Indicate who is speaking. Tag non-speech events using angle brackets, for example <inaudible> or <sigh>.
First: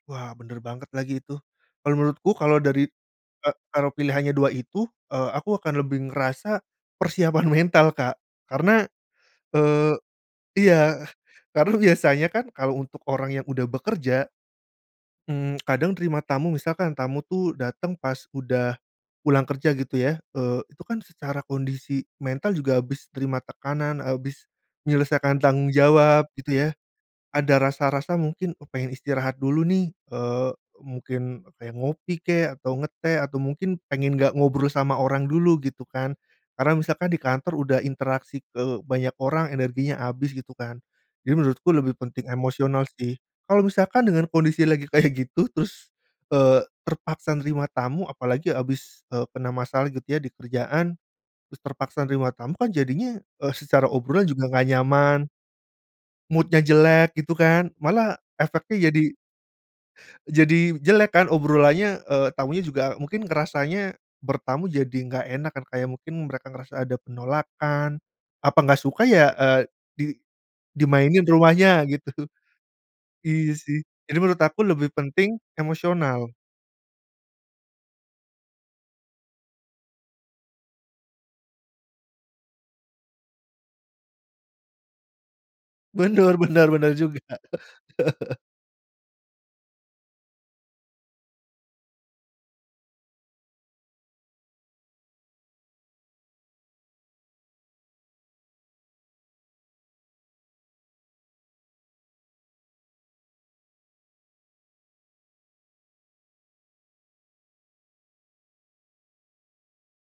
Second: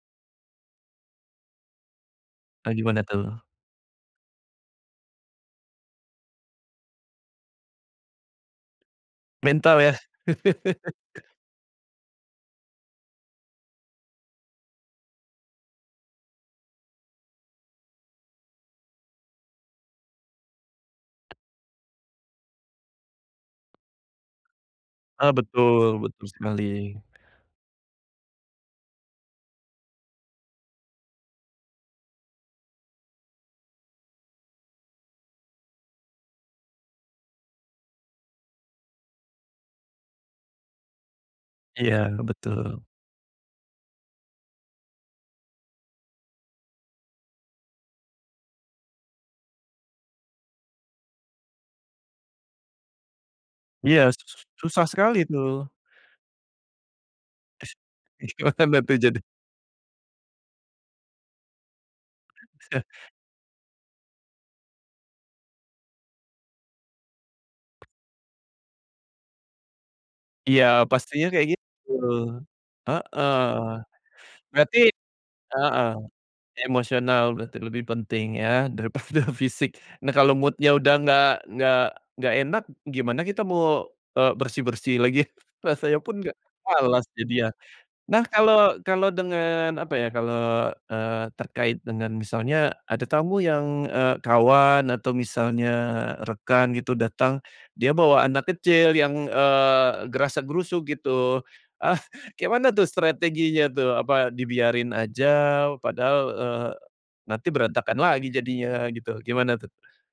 Speaker 1: Wah, bener banget lagi itu. Kalau menurutku kalau
Speaker 2: Eee,
Speaker 1: dari
Speaker 2: gimana tuh?
Speaker 1: ka kalau pilihannya 2 itu, eee, aku akan lebih ngerasa persiapan mental, Kak. Karena,
Speaker 2: Mental
Speaker 1: eee,
Speaker 2: ya? <chuckles>
Speaker 1: iya, karena biasanya kan kalau untuk orang yang udah bekerja, mmm, kadang terima tamu, misalkan tamu tuh dateng pas udah pulang kerja gitu ya, eee, itu kan secara kondisi mental juga habis terima tekanan, habis
Speaker 2: Ah,
Speaker 1: menyelesaikan tanggung
Speaker 2: betul.
Speaker 1: jawab,
Speaker 2: Betul
Speaker 1: gitu ya.
Speaker 2: sekali.
Speaker 1: Ada rasa-rasa mungkin, oh pengen istirahat dulu nih, eee, mungkin kayak ngopi kek, atau ngeteh, atau mungkin pengen nggak ngobrol sama orang dulu gitu kan. Karena misalkan di kantor udah interaksi ke banyak orang energinya abis gitu kan. Jadi, menurutku lebih
Speaker 2: Iya,
Speaker 1: penting
Speaker 2: betul.
Speaker 1: emosional sih. Kalau misalkan dengan kondisi lagi kayak gitu terus, eee, terpaksa nerima tamu, apalagi habis, eee, kena masalah gitu ya, di kerjaan, terus terpaksa nerima tamu, kan jadinya, eee, secara
Speaker 2: Iya,
Speaker 1: obrolan
Speaker 2: su
Speaker 1: juga nggak
Speaker 2: susah sekali
Speaker 1: nyaman.
Speaker 2: itu.
Speaker 1: Mood-nya jelek gitu kan. Malah
Speaker 2: Gimana
Speaker 1: efeknya
Speaker 2: tuh
Speaker 1: jadi
Speaker 2: jadi.
Speaker 1: jadi jelek kan obrolannya, eee, tamunya juga mungkin ngerasanya bertamu jadi nggak enak kan, kayak mungkin mereka ngerasa ada penolakan. Apa nggak suka ya, eee, di
Speaker 2: Iya,
Speaker 1: dimainin
Speaker 2: pastinya kayak
Speaker 1: rumahnya
Speaker 2: gitu.
Speaker 1: gitu.
Speaker 2: Heeh.
Speaker 1: Iya sih, jadi menurut aku
Speaker 2: Berarti
Speaker 1: lebih penting
Speaker 2: heeh,
Speaker 1: emosional.
Speaker 2: emosional berarti lebih penting ya, daripada fisik. Nah, kalau mood-nya udah nggak nggak nggak enak, gimana kita mau, eee, bersih-bersih lagi rasanya pun
Speaker 1: Benar
Speaker 2: nggak
Speaker 1: benar benar
Speaker 2: malas
Speaker 1: juga.
Speaker 2: jadinya. Nah,
Speaker 1: <laughs>
Speaker 2: kalau kalau dengan apa ya, kalau, eee, terkait dengan misalnya ada tamu yang, eee, kawan atau misalnya rekan gitu, datang, dia bawa anak kecil yang, eee, grasak-grusuk gitu, ah, kek mana tuh strateginya tuh? Apa dibiarin aja padahal, eee, nanti berantakan lagi jadinya gitu, gimana tuh?